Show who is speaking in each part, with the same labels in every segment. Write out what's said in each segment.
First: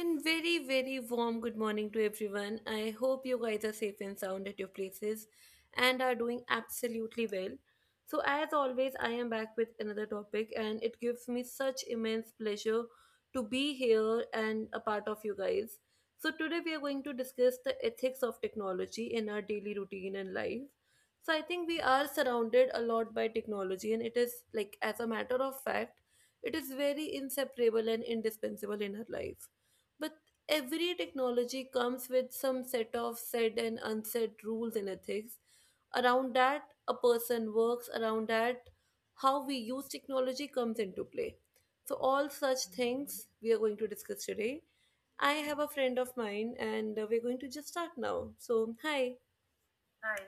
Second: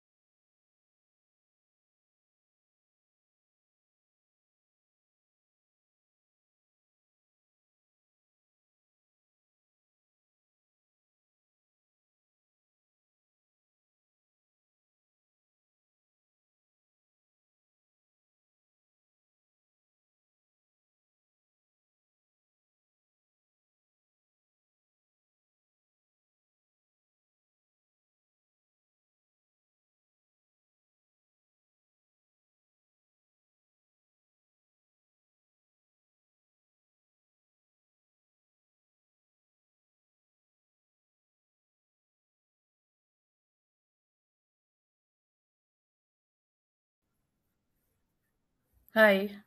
Speaker 1: and very, very warm good morning to everyone. I hope you guys are safe and sound at your places and are doing absolutely well. So, as always, I am back with another topic, and it gives me such immense pleasure to be here and a part of you guys. So, today we are going to discuss the ethics of technology in our daily routine and life. So, I think we are surrounded a lot by technology, and it is like, as a matter of fact, it is very inseparable and indispensable in our life but every technology comes with some set of said and unsaid rules and ethics. Around that, a person works, around that, how we use technology comes into play. So, all such things we are going to discuss today. I have a friend of mine and we're going to just start now. So, hi.
Speaker 2: Hi.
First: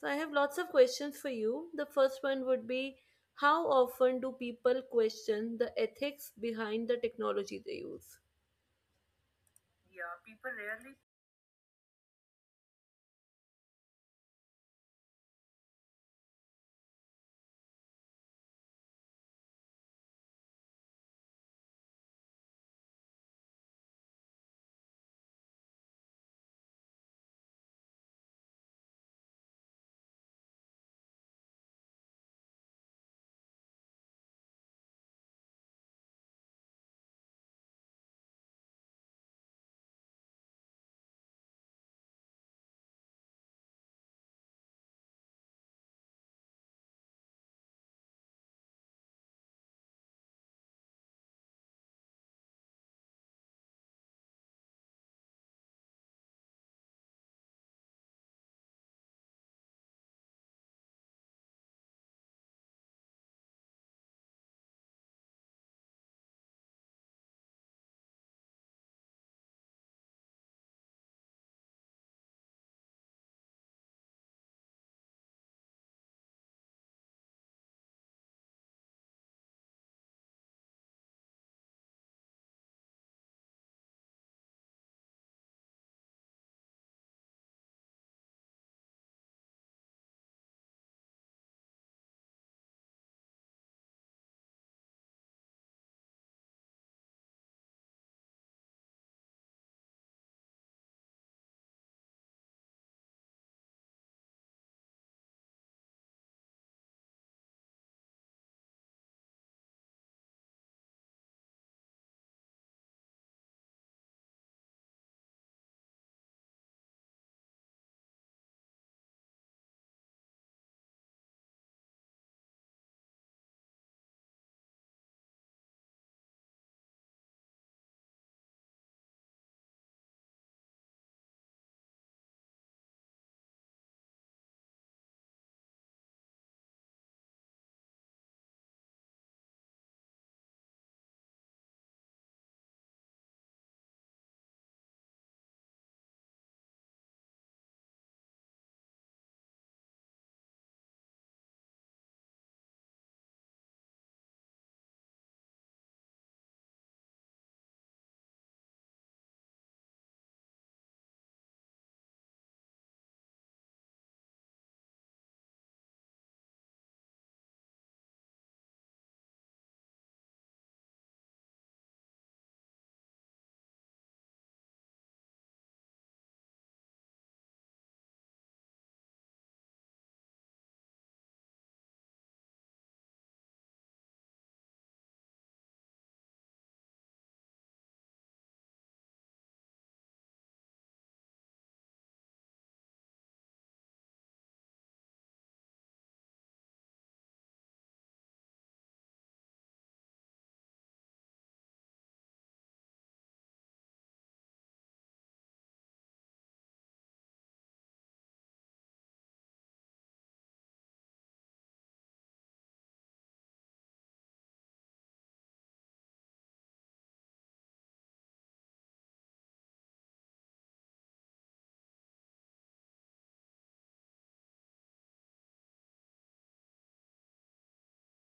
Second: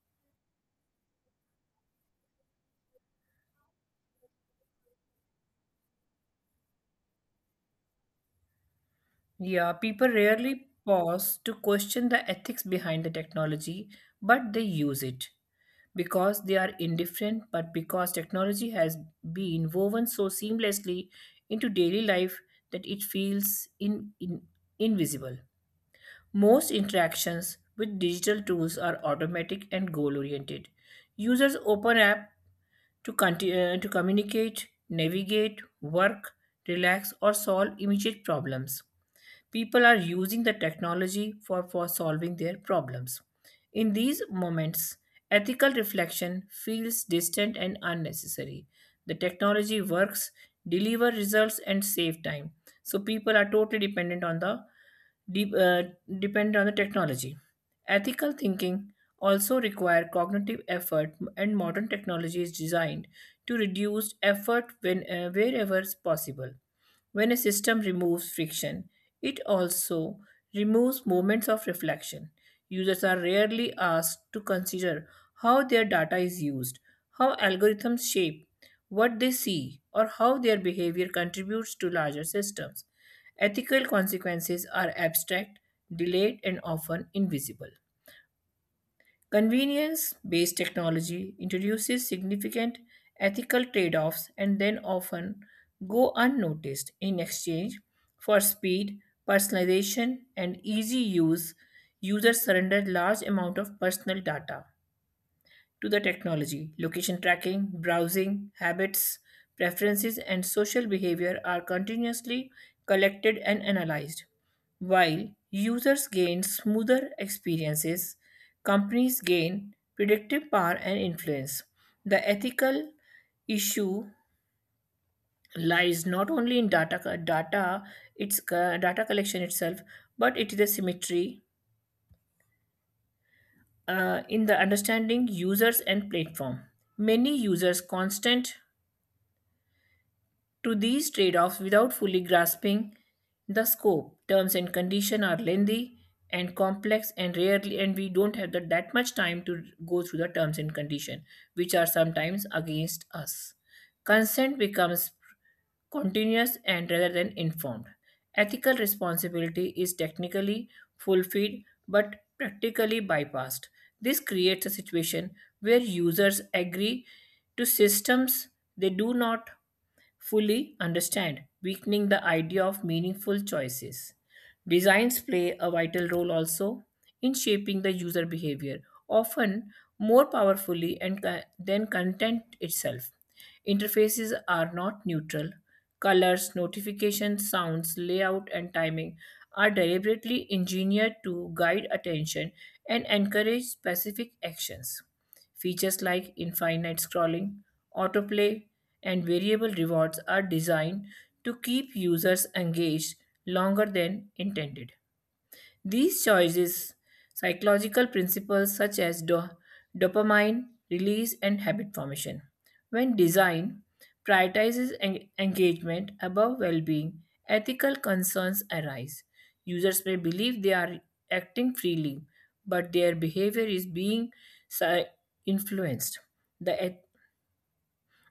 Speaker 1: So, I have lots of questions for you. The first one would be, how often do people question the ethics behind the technology they use?
Speaker 2: Yeah, people rarely pause to question the ethics behind the technology, but they use it because they are indifferent, but because technology has been woven so seamlessly into daily life that it feels invisible. Most interactions with digital tools are automatic and goal oriented. Users open app to communicate, navigate, work, relax, or solve immediate problems. People are using the technology for solving their problems. In these moments, ethical reflection feels distant and unnecessary. The technology works, deliver results, and save time. So people are totally de- uh, dependent on the technology. Ethical thinking also require cognitive effort, and modern technology is designed to reduce effort when wherever is possible. When a system removes friction, it also removes moments of reflection. Users are rarely asked to consider how their data is used, how algorithms shape what they see, or how their behavior contributes to larger systems. Ethical consequences are abstract, delayed, and often invisible. Convenience based technology introduces significant ethical trade offs and then often go unnoticed in exchange for speed, personalization, and easy use. Users surrender large amount of personal data to the technology. Location tracking, browsing, habits, preferences, and social behavior are continuously collected and analyzed. While users gain smoother experiences, companies gain predictive power and influence. The ethical issue lies not only in data, co- data its co- data collection itself, but it is a symmetry in the understanding users and platform. Many users' constant to these trade offs without fully grasping the scope. Terms and condition are lengthy and complex and rarely, and we don't have that much time to go through the terms and condition which are sometimes against us. Consent becomes continuous and rather than informed, ethical responsibility is technically fulfilled but practically bypassed. This creates a situation where users agree to systems they do not fully understand, weakening the idea of meaningful choices. Designs play a vital role also in shaping the user behavior, often more powerfully than content itself. Interfaces are not neutral. Colors, notifications, sounds, layout, and timing are deliberately engineered to guide attention and encourage specific actions. Features like infinite scrolling, autoplay, and variable rewards are designed to keep users engaged longer than intended. These choices, psychological principles such as dopamine release and habit formation, when design prioritizes engagement above well being, ethical concerns arise. Users may believe they are acting freely, but their behavior is being si- influenced. The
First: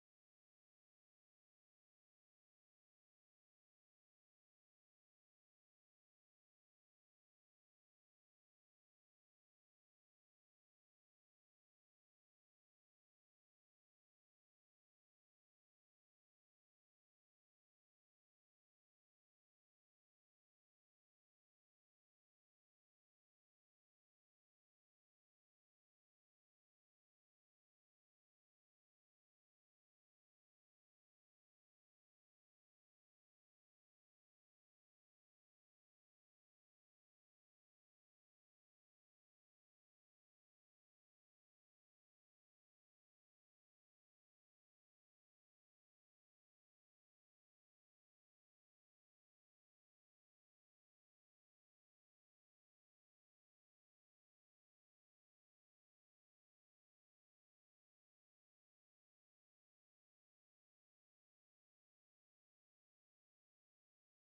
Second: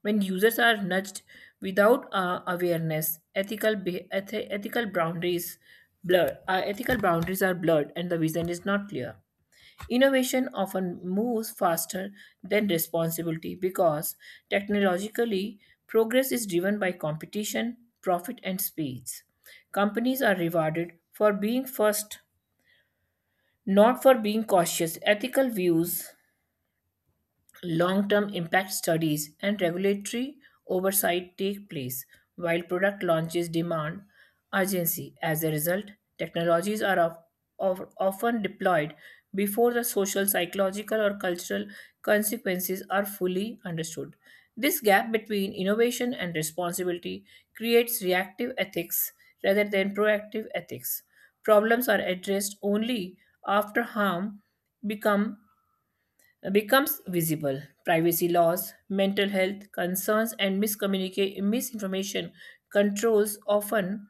Speaker 2: when users are nudged without awareness, ethical boundaries blur. Ethical boundaries are blurred, and the vision is not clear. Innovation often moves faster than responsibility, because technologically progress is driven by competition, profit, and speeds. Companies are rewarded for being first, not for being cautious, ethical views. Long term impact studies and regulatory oversight take place, while product launches demand urgency. As a result, technologies are often deployed before the social, psychological, or cultural consequences are fully understood. This gap between innovation and responsibility creates reactive ethics rather than proactive ethics. Problems are addressed only after harm become becomes visible. Privacy laws, mental health concerns, and misinformation controls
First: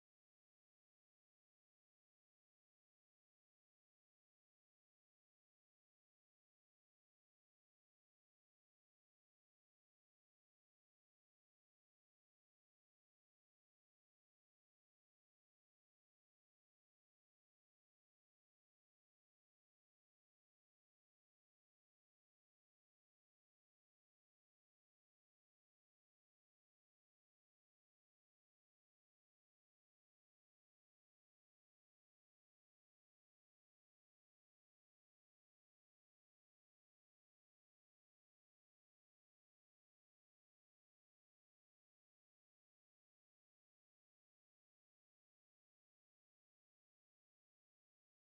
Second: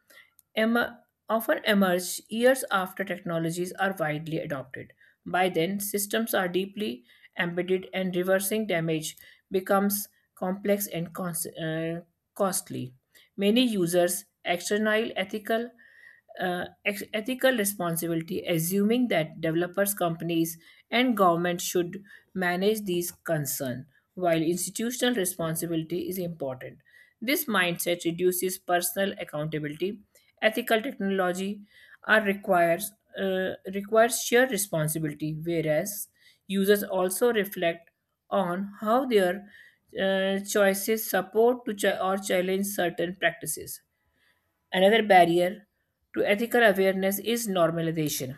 Speaker 2: em- often emerge years after technologies are widely adopted. By then, systems are deeply embedded, and reversing damage becomes complex and costly. Many users external ethical responsibility, assuming that developers, companies, and governments should manage these concerns, while institutional responsibility is important. This mindset reduces personal accountability. Ethical technology are requires requires shared responsibility, whereas users also reflect on how their choices support or challenge certain practices. Another barrier to ethical awareness is normalization.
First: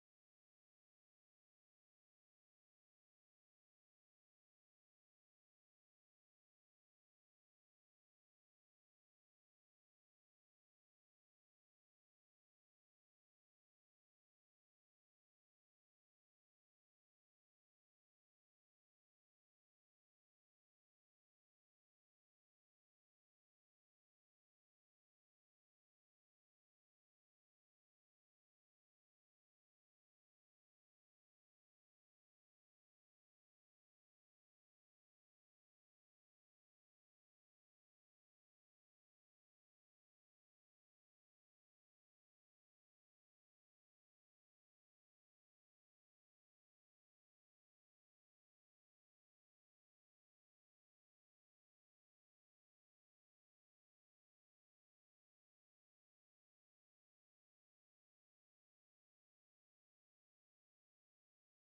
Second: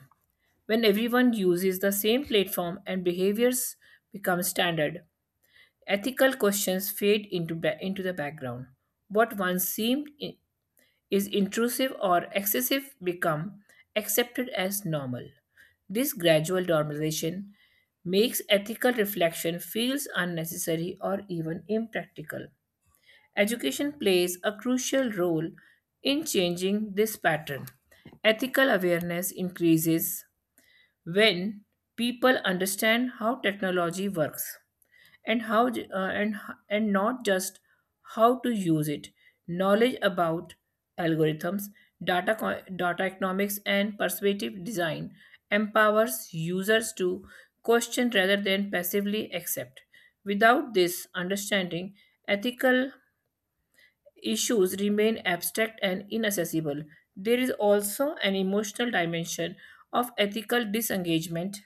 Speaker 2: When everyone uses the same platform and behaviors become standard, ethical questions fade into the background. What once seemed is intrusive or excessive become accepted as normal. This gradual normalization makes ethical reflection feels unnecessary or even impractical. Education plays a crucial role in changing this pattern. Ethical awareness increases when people understand how technology works and how and not just how to use it. Knowledge about algorithms, data economics and persuasive design empowers users to question rather than passively accept. Without this understanding, ethical issues remain abstract and inaccessible. There is also an emotional dimension of ethical disengagement.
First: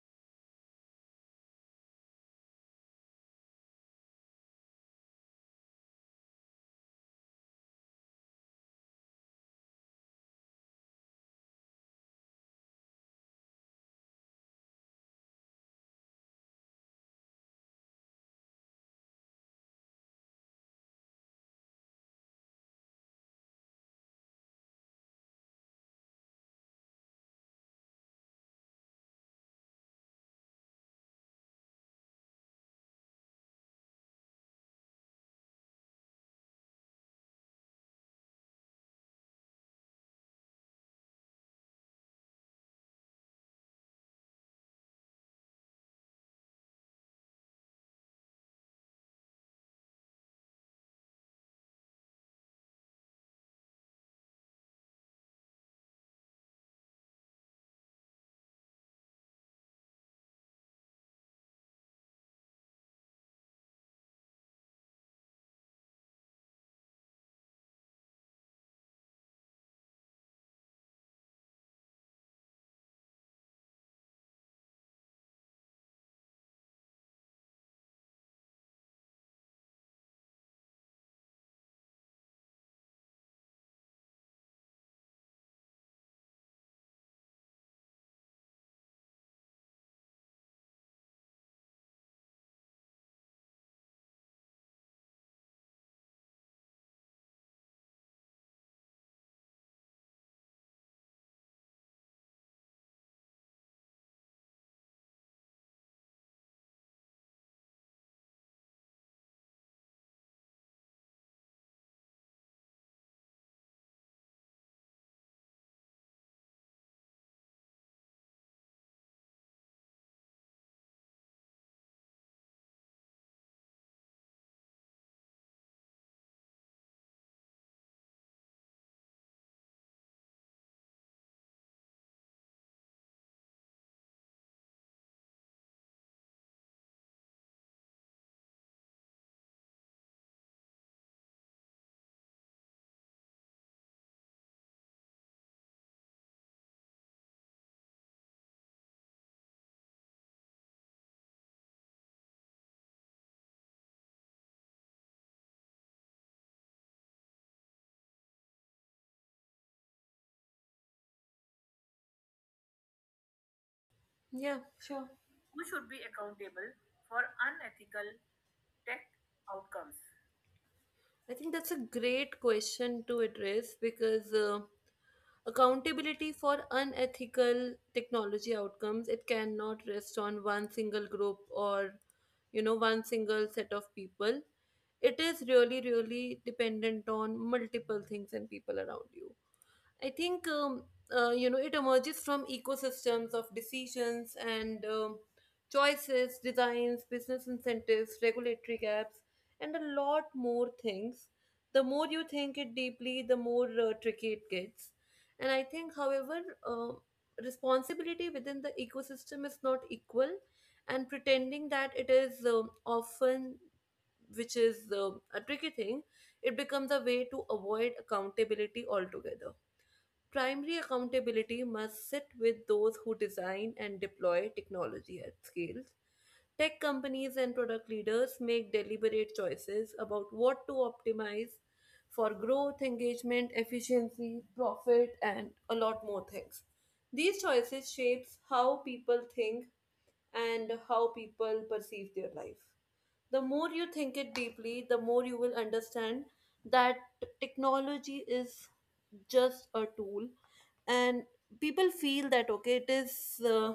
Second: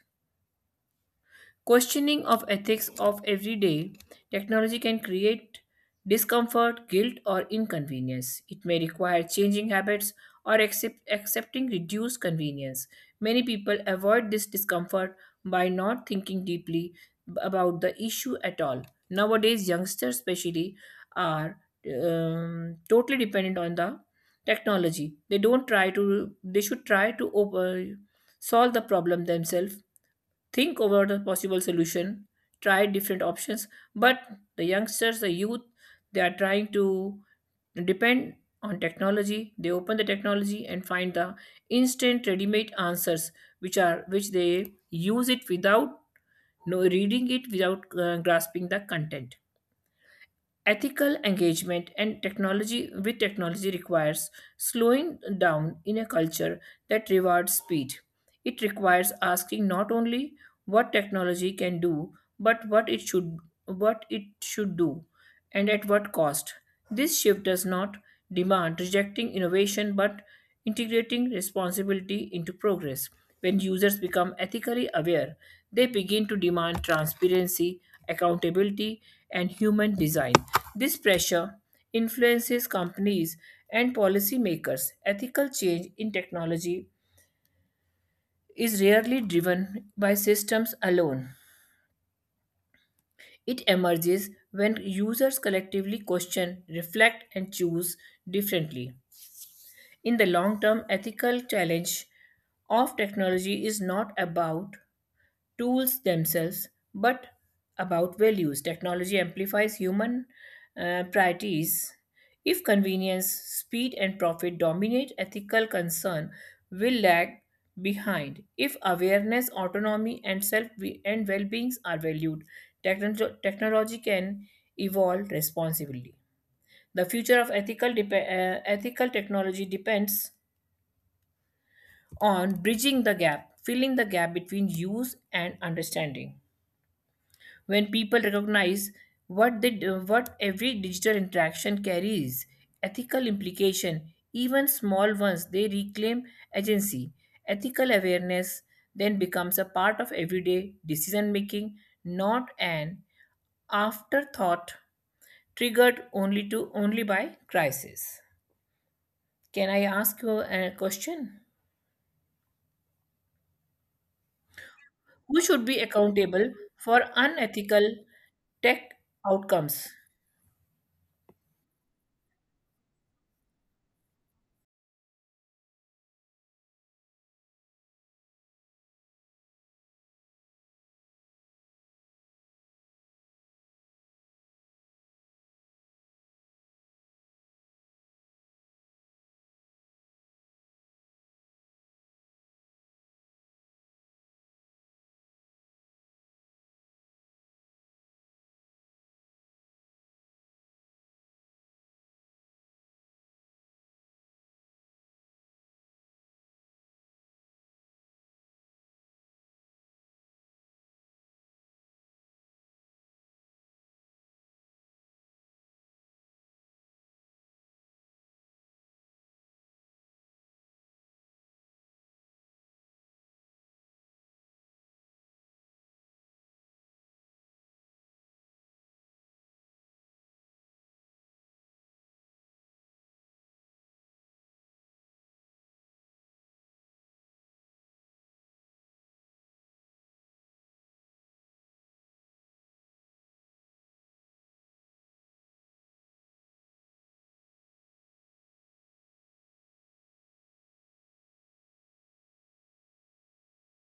Speaker 2: Questioning of ethics of everyday technology can create discomfort, guilt, or inconvenience. It may require changing habits or accepting reduced convenience. Many people avoid this discomfort by not thinking deeply about the issue at all. Nowadays, youngsters, especially, are totally dependent on the technology. They don't try to, they should try to solve the problem themselves. Think over the possible solution, try different options, but the youngsters, the youth, they are trying to depend on technology. They open the technology and find the instant ready-made answers, which they use it without no reading it, without grasping the content. Ethical engagement and technology with technology requires slowing down in a culture that rewards speed. It requires asking not only what technology can do, but what it should do, and at what cost. This shift does not demand rejecting innovation, but integrating responsibility into progress. When users become ethically aware, they begin to demand transparency, accountability, and human design. This pressure influences companies and policymakers. Ethical change in technology is rarely driven by systems alone. It emerges when users collectively question, reflect, and choose differently. In the long term, ethical challenge of technology is not about tools themselves, but about values. Technology amplifies human priorities. If convenience, speed, and profit dominate ethical concern, will lag behind. If awareness, autonomy, and self and well-beings are valued, technology can evolve responsibly. The future of ethical technology depends on bridging the gap, filling the gap between use and understanding. When people recognize what every digital interaction carries ethical implication, even small ones, they reclaim agency. Ethical awareness then becomes a part of everyday decision making, not an afterthought triggered only by crisis. Can I ask you a question?
Speaker 1: Yeah, sure.
Speaker 2: Who should be accountable for unethical tech outcomes?
Speaker 1: I think that's a great question to address because accountability for unethical technology outcomes, it cannot rest on one single group or, you know, one single set of people. It is really really dependent on multiple things and people around you. I think you know, it emerges from ecosystems of decisions and choices, designs, business incentives, regulatory gaps, and a lot more things. The more you think it deeply, the more tricky it gets. And I think, however, uh, responsibility within the ecosystem is not equal, and pretending that it is often, which is a tricky thing, it becomes a way to avoid accountability altogether. Primary accountability must sit with those who design and deploy technology at scale. Tech companies and product leaders make deliberate choices about what to optimize for growth, engagement, efficiency, profit, and a lot more things. These choices shapes how people think and how people perceive their life. The more you think it deeply, the more you will understand that technology is just a tool, and people feel that okay,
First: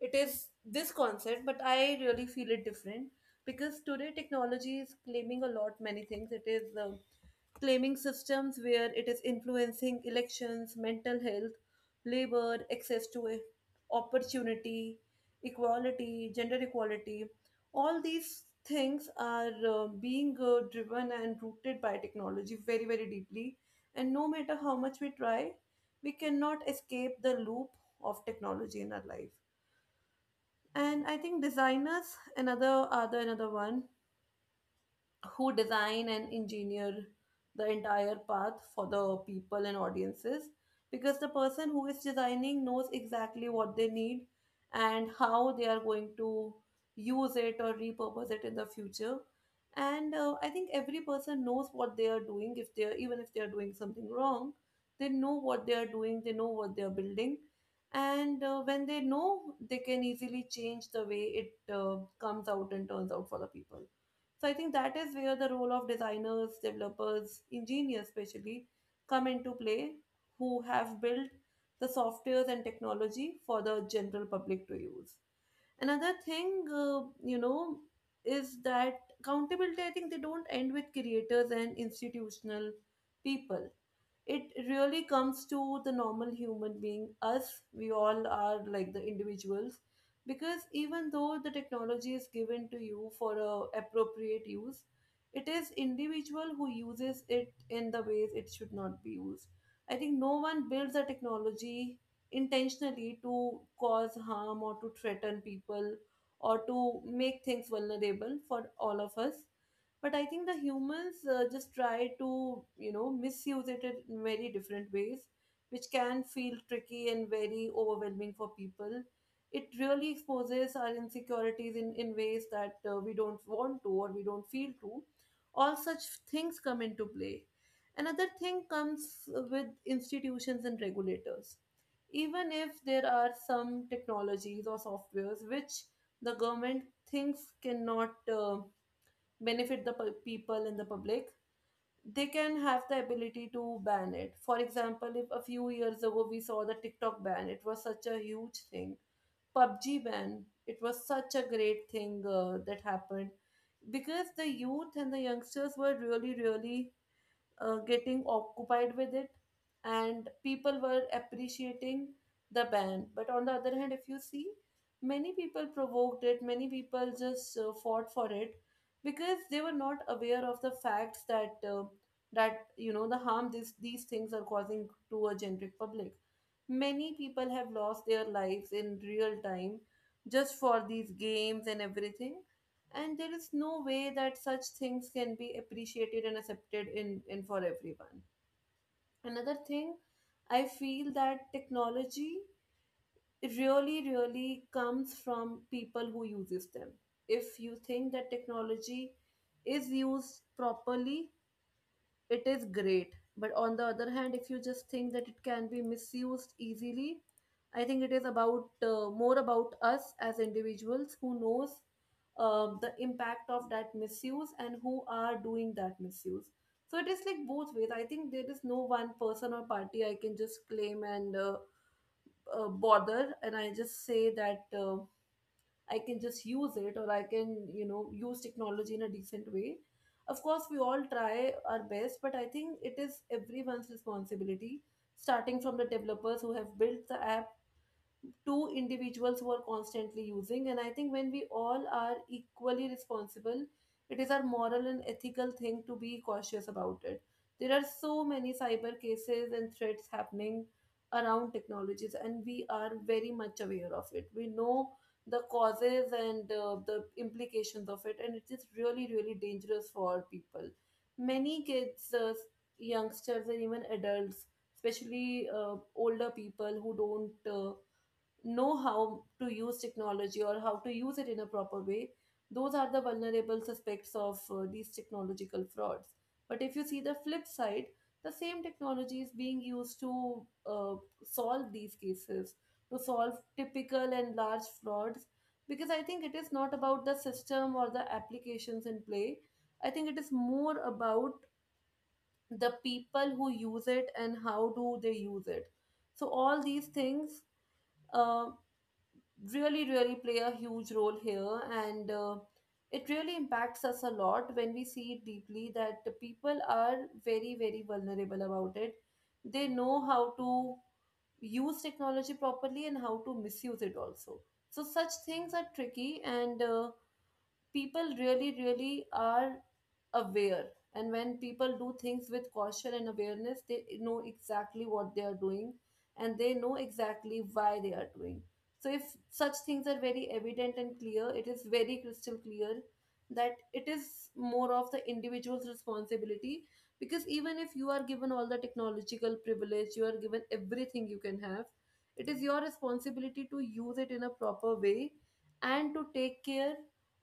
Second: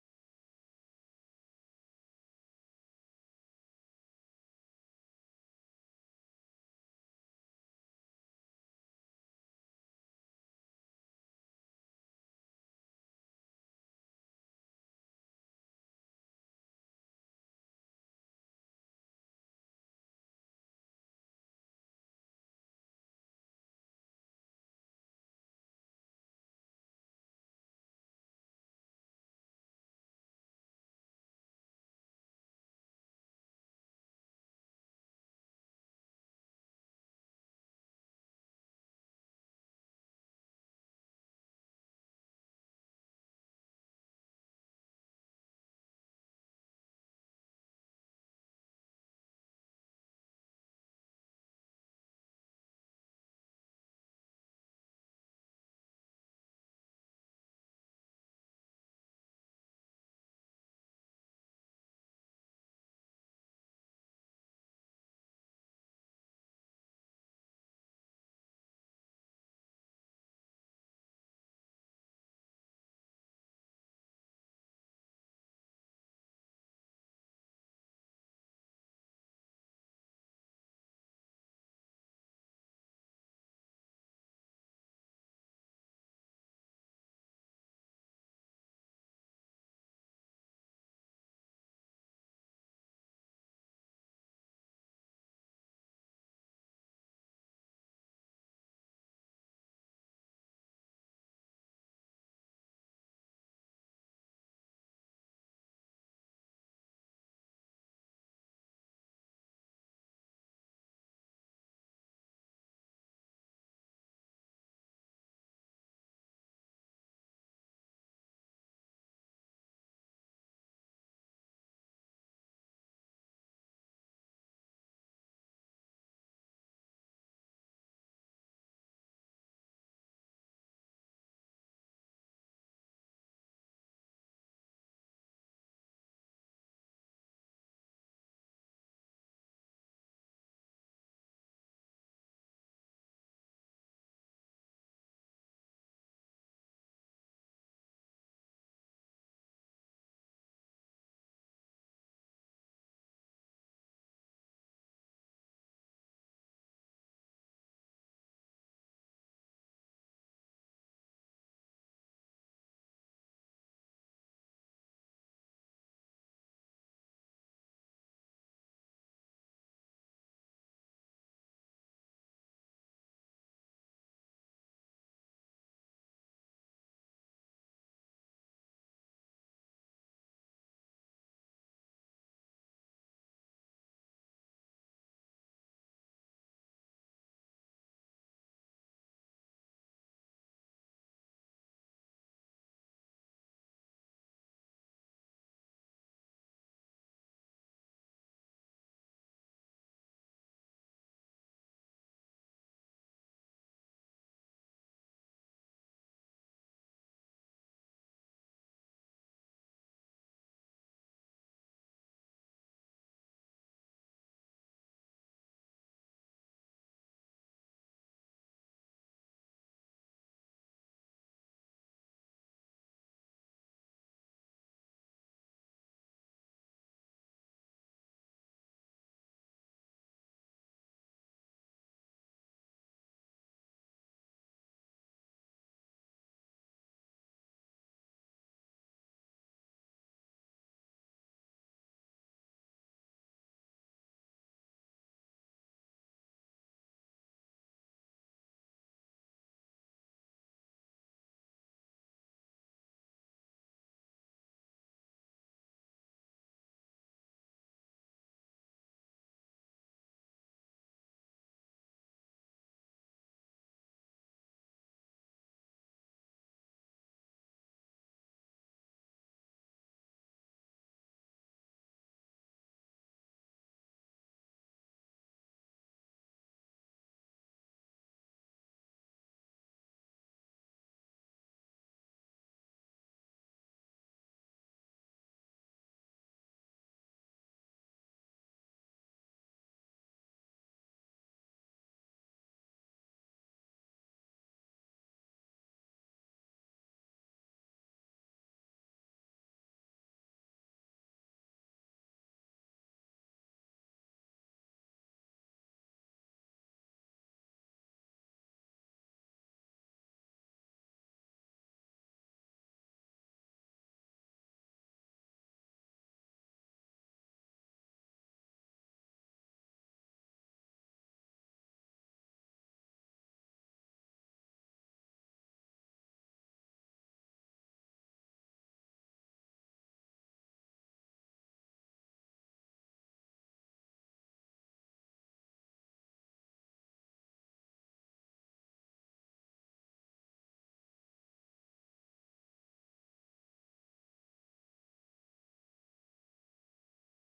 Speaker 1: it is this concept, but I really feel it different because today technology is claiming a lot many things. It is claiming systems where it is influencing elections, mental health, labor, access to opportunity, equality, gender equality. All these things are being driven and rooted by technology very, very deeply. And no matter how much we try, we cannot escape the loop of technology in our life. And I think designers, another one who design and engineer the entire path for the people and audiences, because the person who is designing knows exactly what they need and how they are going to use it or repurpose it in the future. And I think every person knows what they are doing. If they are, even if they are doing something wrong, they know what they are doing, they know what they are building. And when they know, they can easily change the way it comes out and turns out for the people. So I think that is where the role of designers, developers, engineers especially come into play, who have built the softwares and technology for the general public to use. Another thing, you know, is that accountability, I think they don't end with creators and institutional people. It really comes to the normal human being, us. We all are like the individuals, because even though the technology is given to you for a appropriate use, it is individual who uses it in the ways it should not be used. I think no one builds a technology intentionally to cause harm or to threaten people or to make things vulnerable for all of us. But I think the humans just try to, you know, misuse it in very different ways, which can feel tricky and very overwhelming for people. It really exposes our insecurities in ways that we don't want to or we don't feel to. All such things come into play. Another thing comes with institutions and regulators. Even if there are some technologies or softwares which the government thinks cannot uh, benefit the people and the public, they can have the ability to ban it. For example, if a few years ago we saw the TikTok ban, it was such a huge thing. PUBG ban, it was such a great thing that happened because the youth and the youngsters were really, really getting occupied with it, and people were appreciating the band. But on the other hand, if you see, many people provoked it, many people just fought for it because they were not aware of the facts that you know, the harm this these things are causing to a generic public. Many people have lost their lives in real time just for these games and everything. And there is no way that such things can be appreciated and accepted in for everyone. Another thing, I feel that technology really really comes from people who uses them. If you think that technology is used properly, it is great. But on the other hand, if you just think that it can be misused easily, I think it is about more about us as individuals who knows the impact of that misuse and who are doing that misuse. So it is like both ways. I think there is no one person or party I can just claim and bother, and I just say that I can just use it, or I can, you know, use technology in a decent way. Of course, we all try our best, but I think it is everyone's responsibility, starting from the developers who have built the app two individuals who are constantly using. And I think when we all are equally responsible, it is our moral and ethical thing to be cautious about it. There are so many cyber cases and threats happening around technologies, and we are very much aware of it. We know the causes and the implications of it, and it is really really dangerous for people. Many kids, youngsters and even adults, especially older people who don't know how to use technology or how to use it in a proper way, those are the vulnerable suspects of these technological frauds. But if you see the flip side, the same technology is being used to uh, solve these cases, to solve typical and large frauds, because I think it is not about the system or the applications in play. I think it is more about the people who use it and how do they use it. So all these things uh, really really play a huge role here, and it really impacts us a lot when we see it deeply, that the people are very very vulnerable about it. They know how to use technology properly and how to misuse it also. So such things are tricky, and people really really are aware. And when people do things with caution and awareness, they know exactly what they are doing, and they know exactly why they are doing. So if such things are very evident and clear, it is very crystal clear that it is more of the individual's responsibility, because even if you are given all the technological privilege, you are given everything you can have, it is your responsibility to use it in a proper way and to take care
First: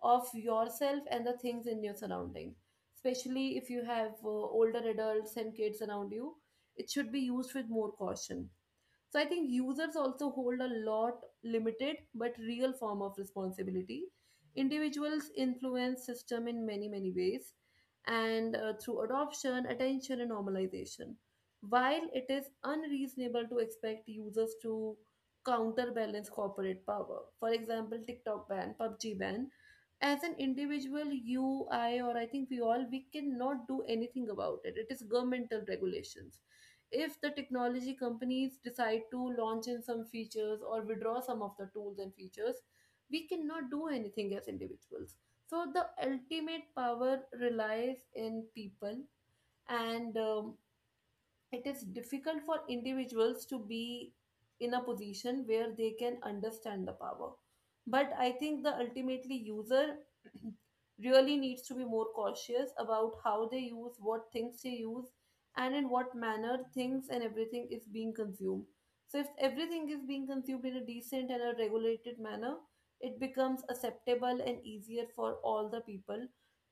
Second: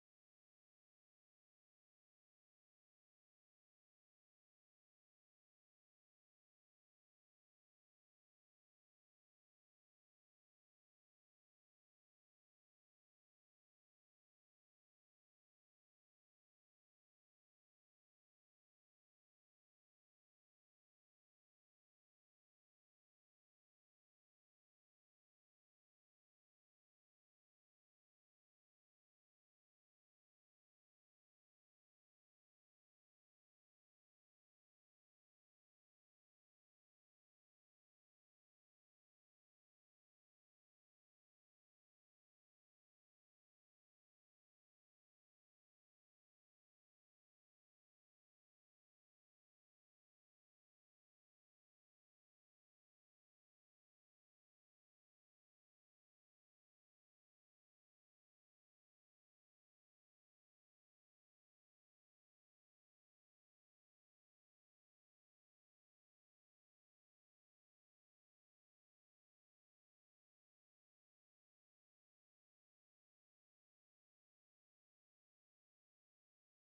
Speaker 1: of yourself and the things in your surroundings, especially if you have older adults and kids around you. It should be used with more caution. So I think users also hold a lot limited but real form of responsibility. Individuals influence system in many many ways and through adoption, attention and normalization. While it is unreasonable to expect users to counterbalance corporate power. For example, TikTok ban, PUBG ban, as an individual you I or I think we all, we cannot do anything about it. It is governmental regulations. If the technology companies decide to launch in some features or withdraw some of the tools and features, we cannot do anything as individuals. So the ultimate power relies in people, and it is difficult for individuals to be in a position where they can understand the power, but I think the ultimately user really needs to be more cautious about how they use, what things they use, and in what manner things and everything is being consumed. So if everything is being consumed in a decent and a regulated manner, it becomes acceptable and easier for all the people,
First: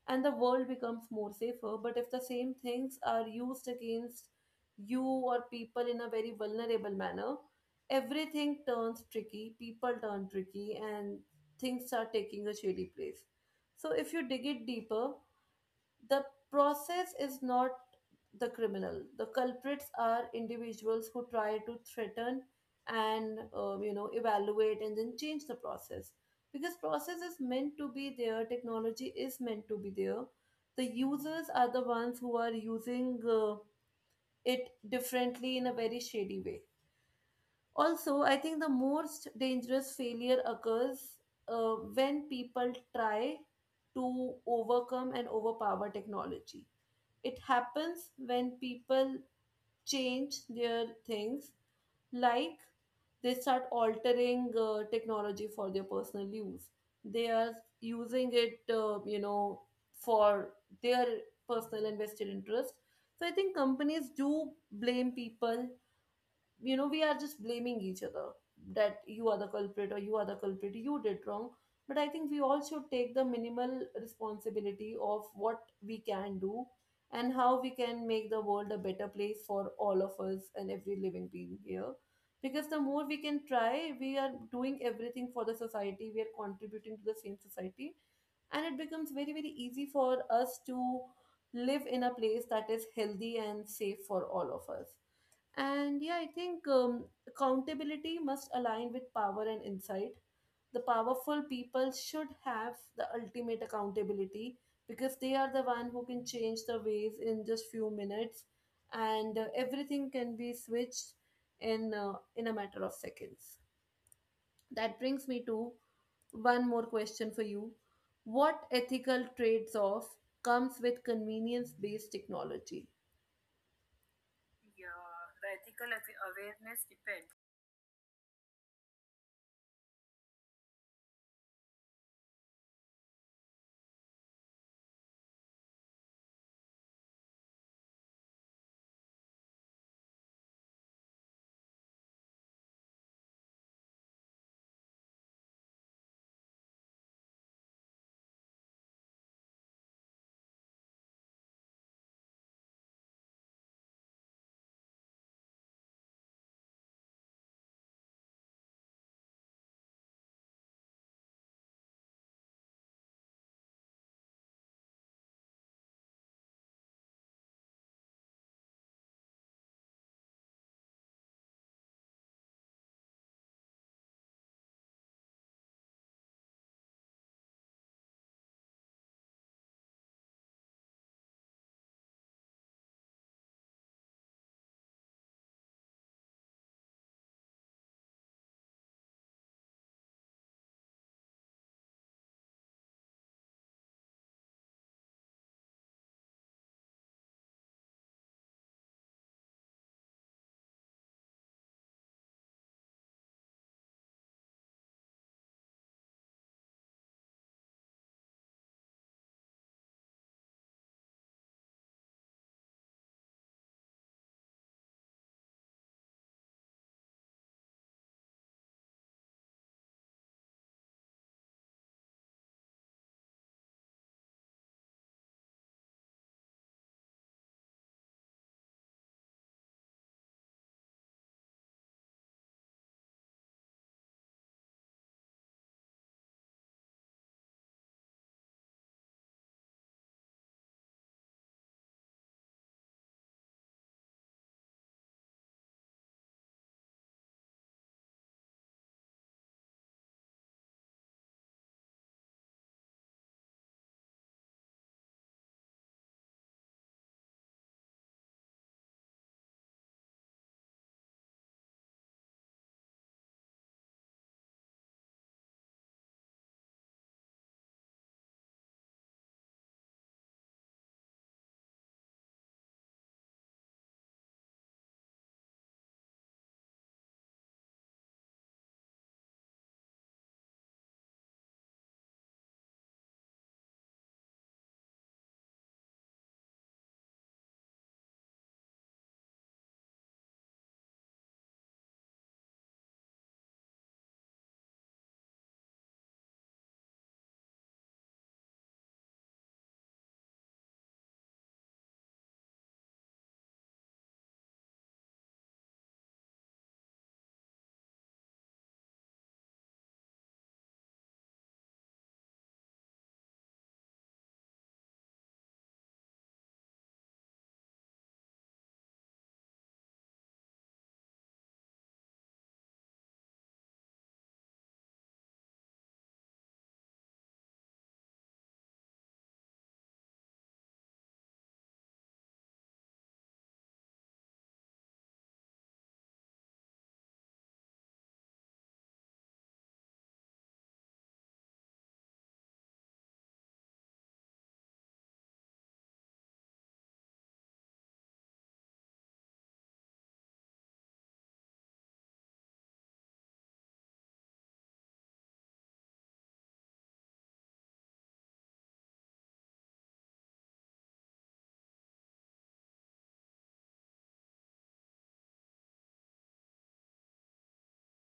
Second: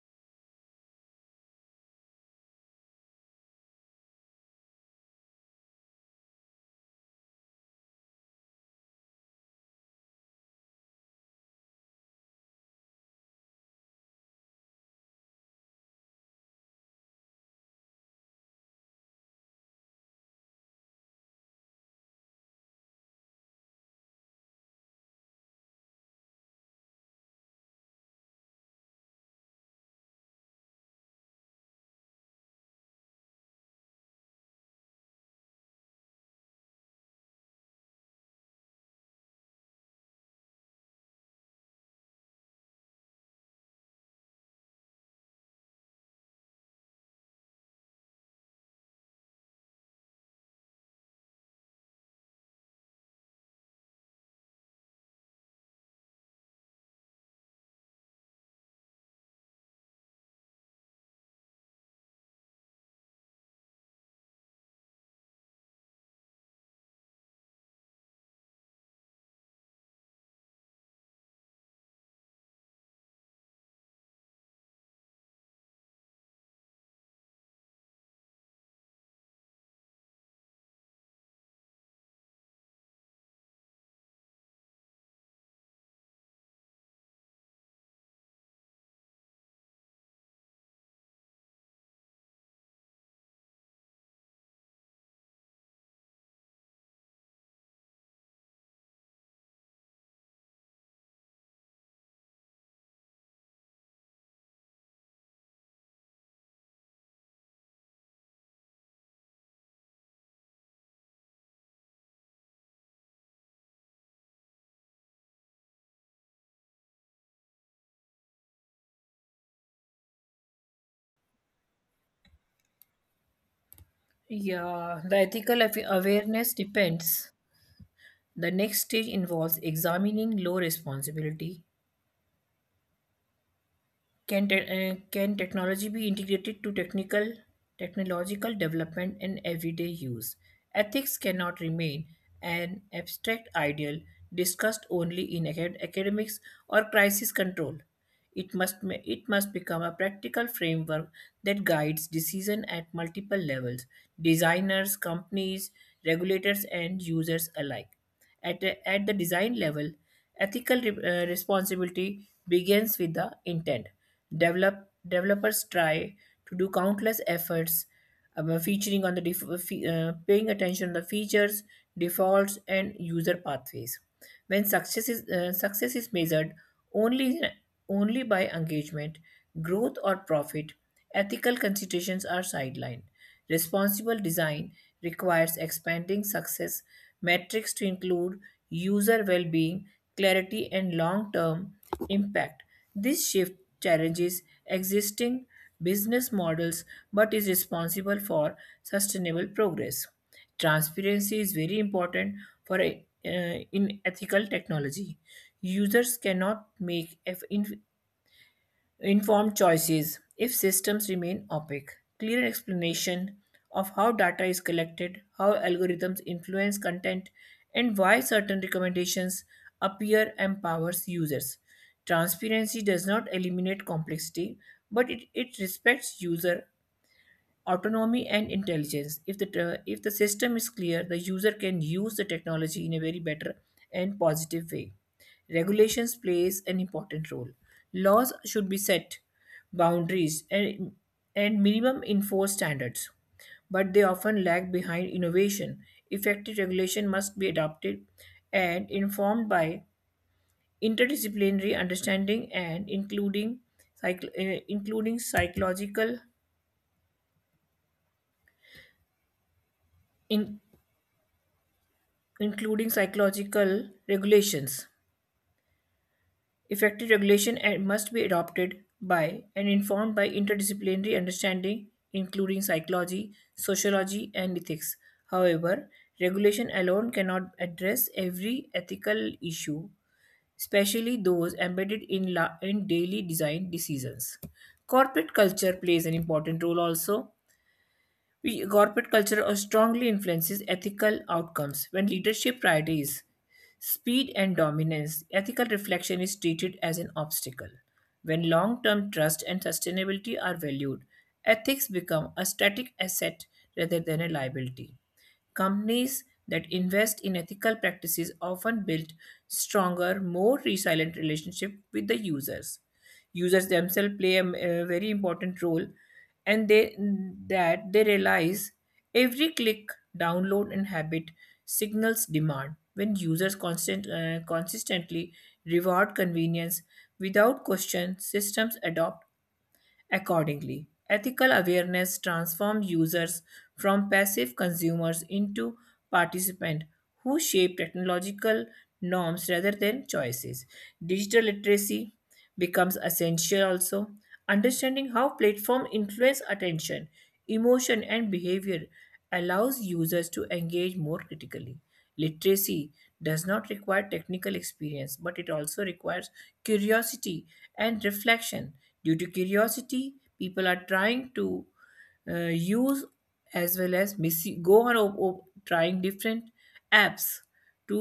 Speaker 1: and the world becomes more safer. But if the same things are used against you or people in a very vulnerable manner, everything turns tricky, people turn tricky, and things are taking a shady place. So, if you dig it deeper, the process is not the criminal. The culprits are individuals who try to threaten and evaluate and then change the process, because process is meant to be there, technology is meant to be there, the users are the ones who are using it differently in a very shady way. Also, I think the most dangerous failure occurs when people try to overcome and overpower technology. It happens when people change their things, like they start altering technology for their personal use. They are using it, for their personal and vested interest. So I think companies do blame people, we are just blaming each other, that you are the culprit, or you are the culprit, you did wrong. But I think we all should take the minimal responsibility of what we can do and how we can make the world a better place for all of us and every living being here. Because the more we can try, we are doing everything for the society, we are contributing to the same society, and it becomes very very easy for us to live in a place that is healthy and safe for all of us. And yeah, I think accountability must align with power and insight. The powerful people should have the ultimate accountability, because they are the one who can change the ways in just few minutes, and everything can be switched in a matter of seconds. That brings me to one more question for you. What ethical trades-off comes with convenience-based technology?
Speaker 2: Yeah, the ethical awareness depends. The next stage involves examining low responsibility. Can technology be integrated to technical technological development and everyday use? Ethics cannot remain an abstract ideal discussed only in academics or crisis control. It must become a practical framework that guides decision at multiple levels: designers, companies, regulators, and users alike. At the design level, ethical responsibility begins with the intent. Developers try to do countless efforts, featuring on the def- paying attention to the features, defaults, and user pathways. When success is measured only, only by engagement, growth, or profit, ethical considerations are sidelined. Responsible design requires expanding success metrics to include user well being, clarity, and long term impact. This shift challenges existing business models but is responsible for sustainable progress. Transparency is very important for in ethical technology. Users cannot make informed choices if systems remain opaque. Clear explanation of how data is collected, how algorithms influence content, and why certain recommendations appear empowers users. Transparency does not eliminate complexity, but it respects user autonomy and intelligence. If the system is clear, the user can use the technology in a very better and positive way. Regulations plays an important role. Laws should be set boundaries and minimum enforced standards, but they often lag behind innovation. Effective regulation must be adopted and informed by interdisciplinary understanding, and including psych- including psychological in- including psychological regulations. Effective regulation and must be adopted by and informed by interdisciplinary understanding, including psychology, sociology, and ethics. However, regulation alone cannot address every ethical issue, especially those embedded in daily design decisions. Corporate culture plays an important role also. Corporate culture strongly influences ethical outcomes. When leadership priorities speed and dominance, ethical reflection is treated as an obstacle. When long term trust and sustainability are valued, ethics become a static asset rather than a liability. Companies that invest in ethical practices often build stronger, more resilient relationship with the users. Users themselves play a very important role, and they realize every click, download and habit signals demand. When users consistently reward convenience without question, systems adopt. Accordingly, ethical awareness transforms users from passive consumers into participants who shape technological norms rather than choices. Digital literacy becomes essential also. Understanding how platforms influence attention, emotion, and behavior allows users to engage more critically. Literacy does not require technical experience, but it also requires curiosity and reflection. Due to curiosity, people are trying to use as well as miss- go on op- op- trying different apps to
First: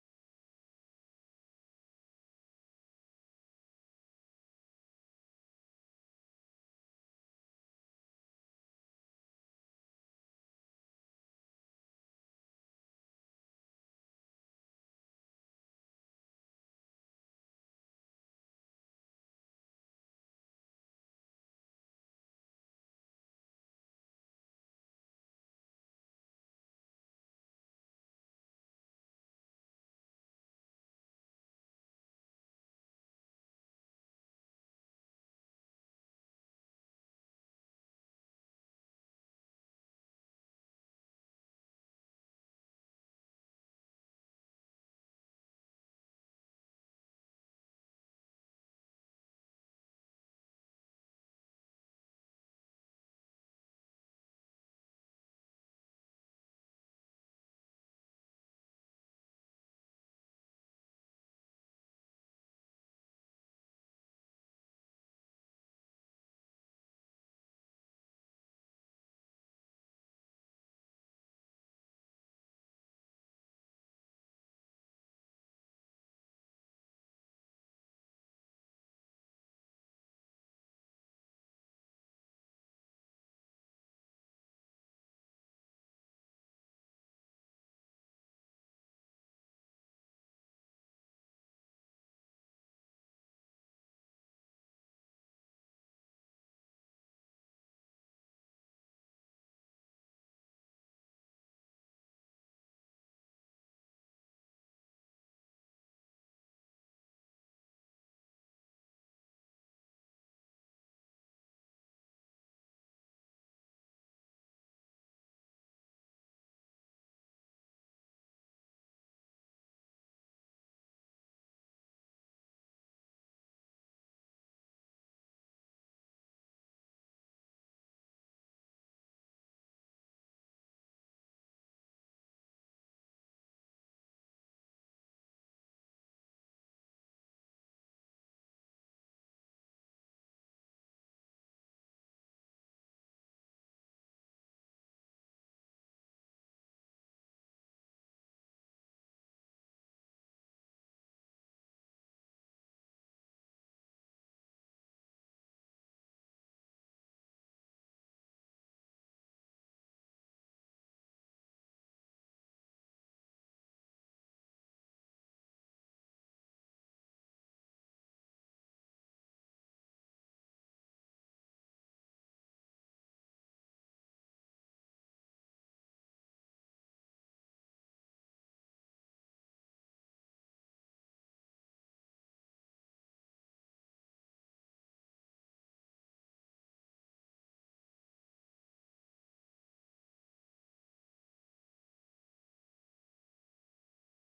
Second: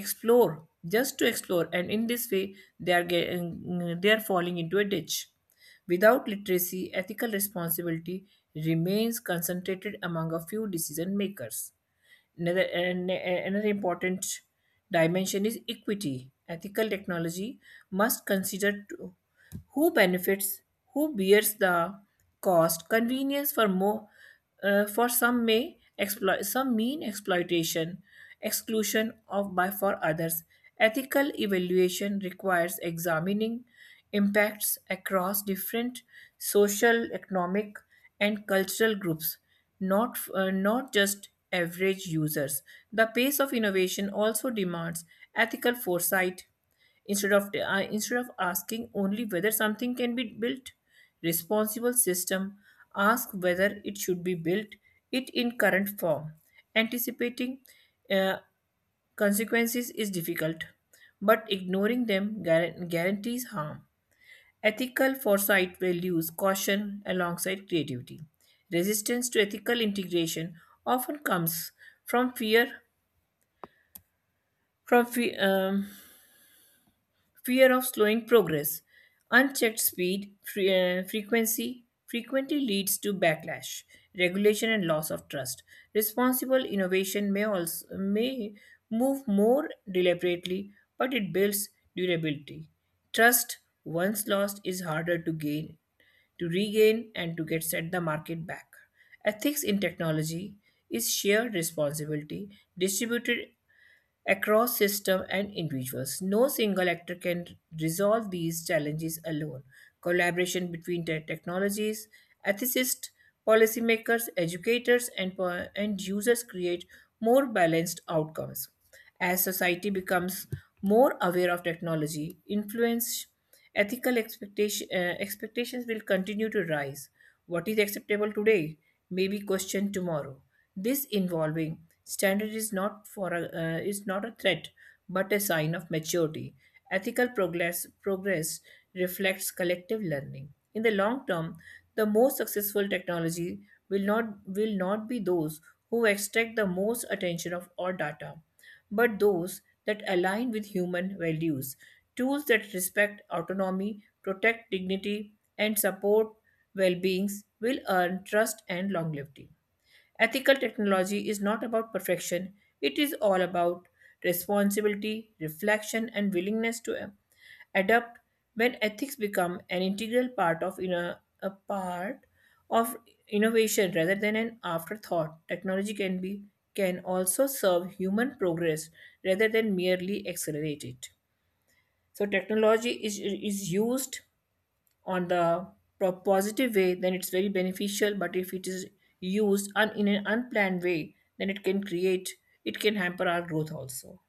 Speaker 2: explore to explore, and in this way, they are getting they are falling into a ditch. Without literacy, ethical responsibility remains concentrated among a few decision makers. Another important dimension is equity. Ethical technology must consider who benefits, who bears the cost, convenience for some may exploit some mean exploitation, exclusion of by for others. Ethical evaluation requires examining impacts across different social, economic, and cultural groups, not just average users. The pace of innovation also demands ethical foresight, instead of asking only whether something can be built. Responsible system ask whether it should be built, it in current form. Anticipating uh, consequences is difficult, but ignoring them guarantees harm. Ethical foresight values caution alongside creativity. Resistance to ethical integration often comes from fear from fear of slowing progress. Unchecked speed, fre- frequency frequently leads to backlash, regulation, and loss of trust. Responsible innovation may also may move more deliberately, but it builds durability. Trust once lost is harder to gain, to regain, and to get set the market back. Ethics in technology is shared responsibility distributed across systems and individuals. No single actor can resolve these challenges alone. Collaboration between the technologies, ethicists, policymakers, educators, and users create more balanced outcomes. As society becomes more aware of technology, influence, ethical expectations will continue to rise. What is acceptable today may be questioned tomorrow. This involving Standard is not a threat, but a sign of maturity. Ethical progress reflects collective learning. In the long term, the most successful technology will not be those who extract the most attention of all data, but those that align with human values. Tools that respect autonomy, protect dignity, and support well beings will earn trust and longevity. Ethical technology is not about perfection, it is all about responsibility, reflection, and willingness to adapt. When ethics become an integral a part of innovation rather than an afterthought, technology can also serve human progress rather than merely accelerate it. So technology is used on the positive way, then it's very beneficial. But if it is used in an unplanned way, then it can hamper our growth also.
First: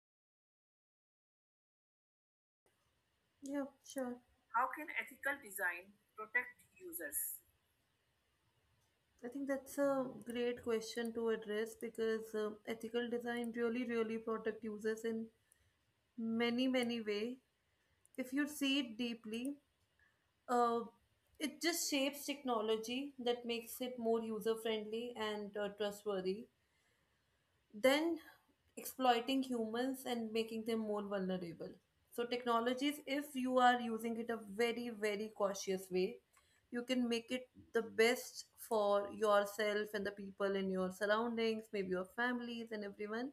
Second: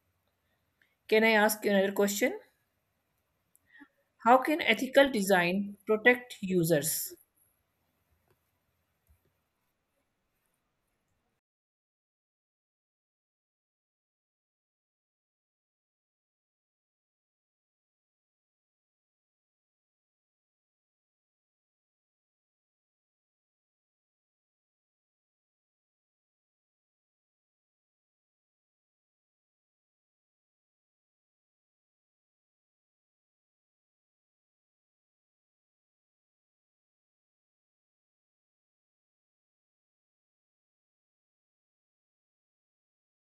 Speaker 2: Can I ask you another question?
Speaker 1: Yeah, sure.
Speaker 2: How can ethical design protect users?
Speaker 1: I think that's a great question to address, because ethical design really, really protect users in many, many way. If you see it deeply, uh, it just shapes technology that makes it more user friendly and trustworthy. Then exploiting humans and making them more vulnerable. So, technologies, if you are using it a very, very cautious way, you can make it the best for yourself and the people in your surroundings, maybe your families and everyone.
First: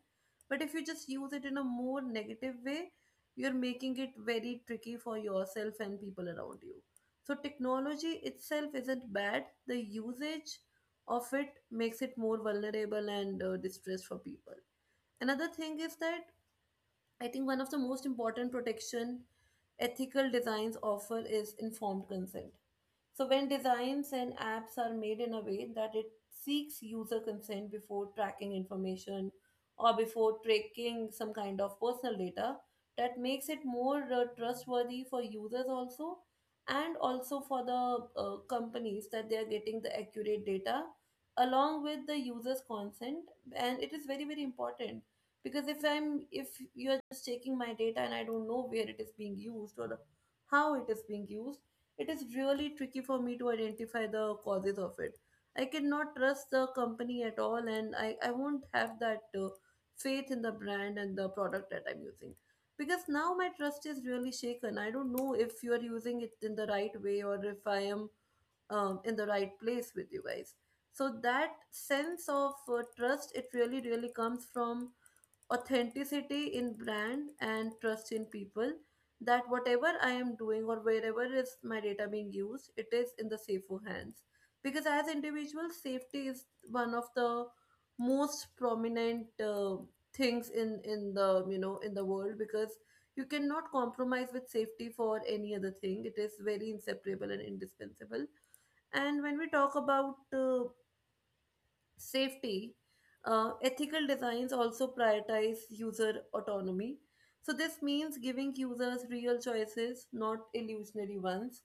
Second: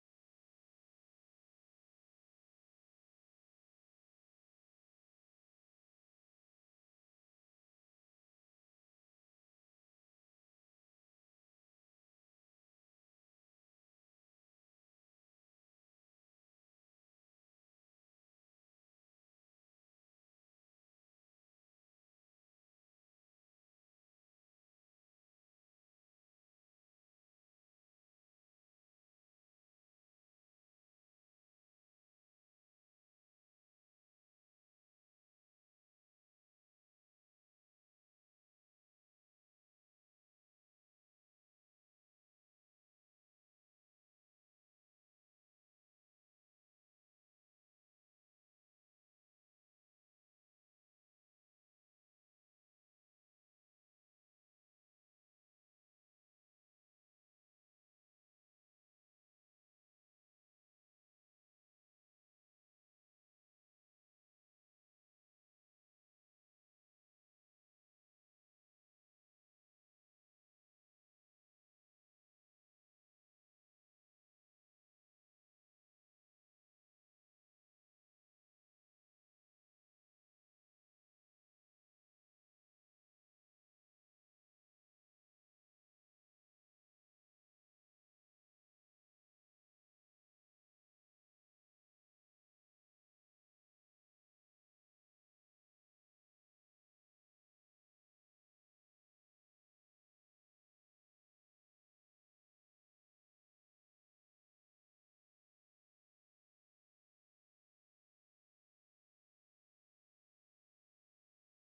Speaker 1: But if you just use it in a more negative way, you're making it very tricky for yourself and people around you. So, technology itself isn't bad, the usage of it makes it more vulnerable and distressed for people. Another thing is that I think one of the most important protection ethical designs offer is informed consent. So, when designs and apps are made in a way that it seeks user consent before tracking information or before tracking some kind of personal data, that makes it more trustworthy for users also, and also for the companies, that they are getting the accurate data along with the user's consent. And it is very very important, because if you're just taking my data and I don't know where it is being used or how it is being used, it is really tricky for me to identify the causes of it. I cannot trust the company at all, and I won't have that faith in the brand and the product that I'm using. Because now my trust is really shaken. I don't know if you're using it in the right way, or if I am in the right place with you guys. So that sense of trust, it really, really comes from authenticity in brand and trust in people, that whatever I am doing or wherever is my data being used, it is in the safer hands. Because as individuals, safety is one of the most prominent things in the in the world, because you cannot compromise with safety for any other thing, it is very inseparable and indispensable. And when we talk about safety, ethical designs also prioritize user autonomy. So, this means giving users real choices, not illusionary ones,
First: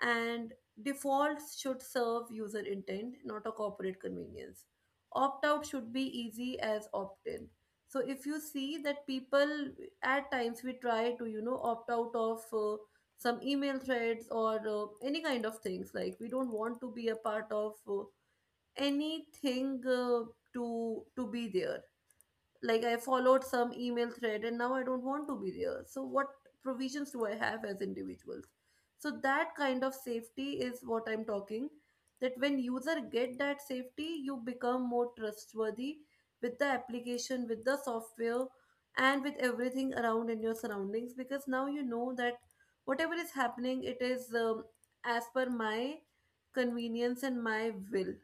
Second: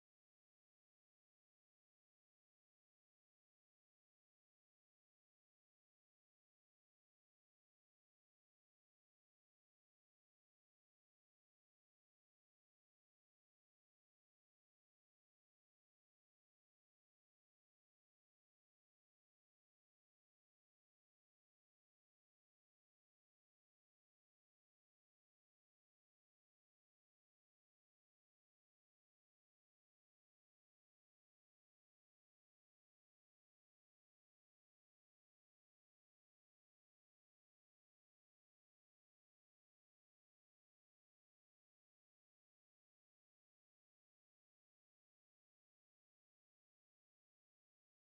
Speaker 1: and defaults should serve user intent, not a corporate convenience. Opt out should be easy as opt in. So, if you see that people, at times we try to, opt out of some email threads or any kind of things, like we don't want to be a part of. Anything to be there, like I followed some email thread and now I don't want to be there, so what provisions do I have as individuals? So that kind of safety is what I'm talking, that when user get that safety, you become more trustworthy with the application, with the software, and with everything around in your surroundings, because now you know that whatever is happening, it is as per my convenience and my will.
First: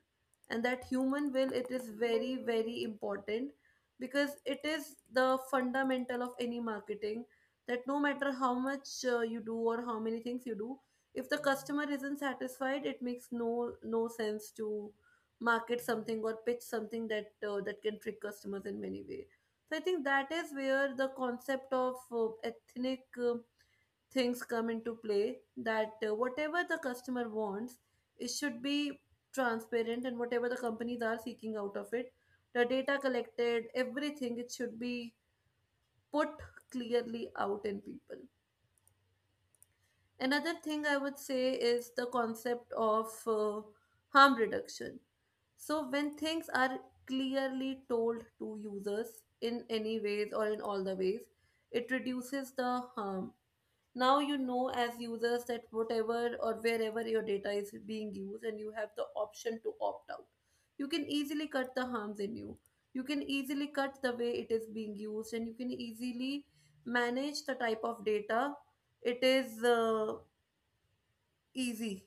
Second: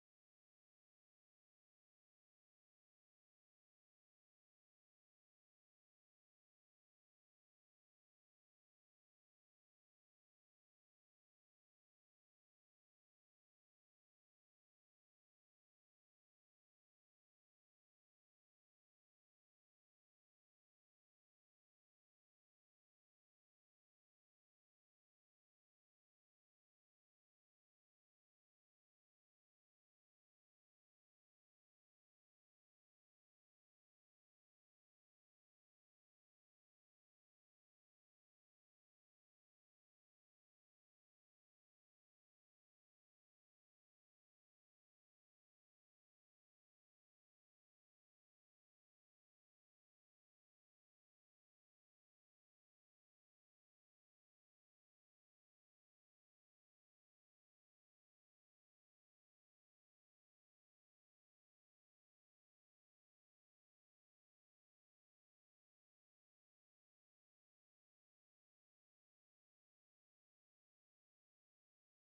Speaker 1: And that human will, it is very very important, because it is the fundamental of any marketing, that no matter how much you do or how many things you do, if the customer isn't satisfied, it makes no sense to market something or pitch something that that can trick customers in many ways. So I think that is where the concept of ethnic things come into play, that whatever the customer wants, it should be transparent, and whatever the companies are seeking out of it, the data collected, everything, it should be put clearly out in people. Another thing I would say is the concept of harm reduction. So when things are clearly told to users in any ways or in all the ways, it reduces the harm. Now you know as users that whatever or wherever your data is being used, and you have the option to opt out, you can easily cut the harms in you, you can easily cut the way it is being used, and you can easily manage the type of data. It is easy,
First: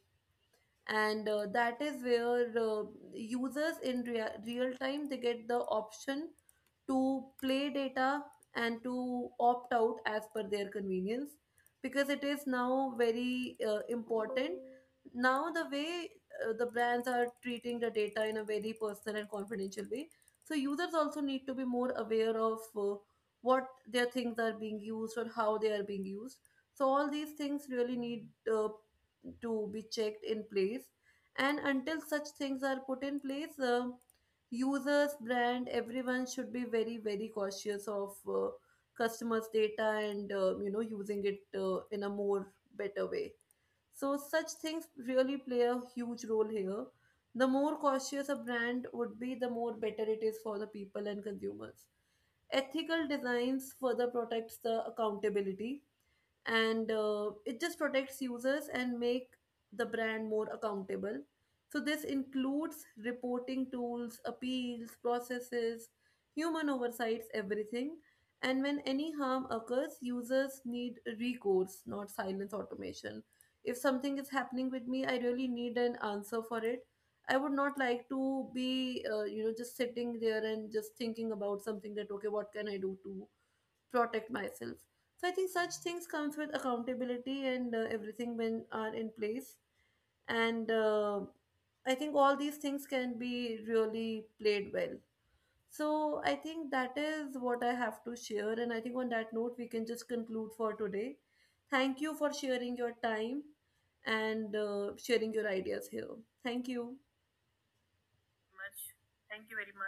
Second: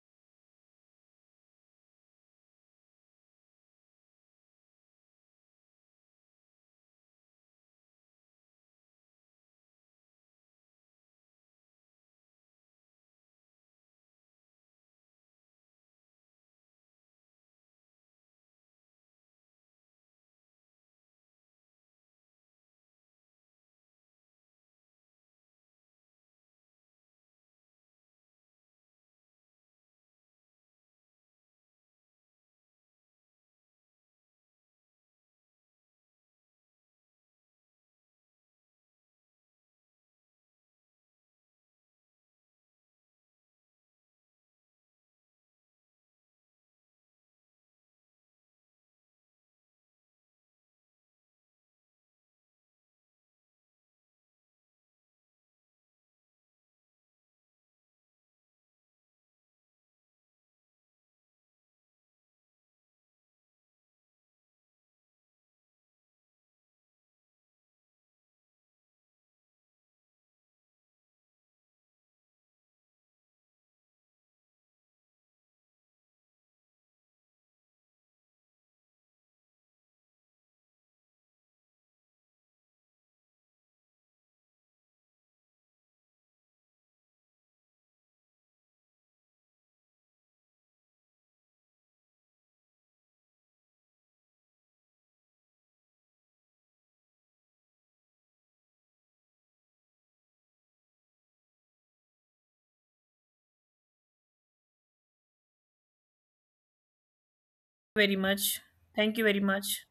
Speaker 1: and that is where users in real time they get the option to play data and to opt out as per their convenience, because it is now very important. Now, the way the brands are treating the data in a very personal and confidential way, so users also need to be more aware of what their things are being used or how they are being used. So, all these things really need uh, to be checked in place. And until such things are put in place, users, brand, everyone should be very very cautious of customers data, and using it in a more better way. So such things really play a huge role here. The more cautious a brand would be, the more better it is for the people and consumers. Ethical designs further protects the accountability, and it just protects users and make the brand more accountable. So this includes reporting tools, appeals processes, human oversights, everything. And when any harm occurs, users need recourse, not silence automation. If something is happening with me, I really need an answer for it. I would not like to be just sitting there and just thinking about something, that okay, what can I do to protect myself. So I think such things comes with accountability, and everything, when are in place. And I think all these things can be really played well. So I think that is what I have to share. And I think on that note, we can just conclude for today. Thank you for sharing your time and sharing your ideas here. Thank you.
Speaker 2: Very much. Thank you very much.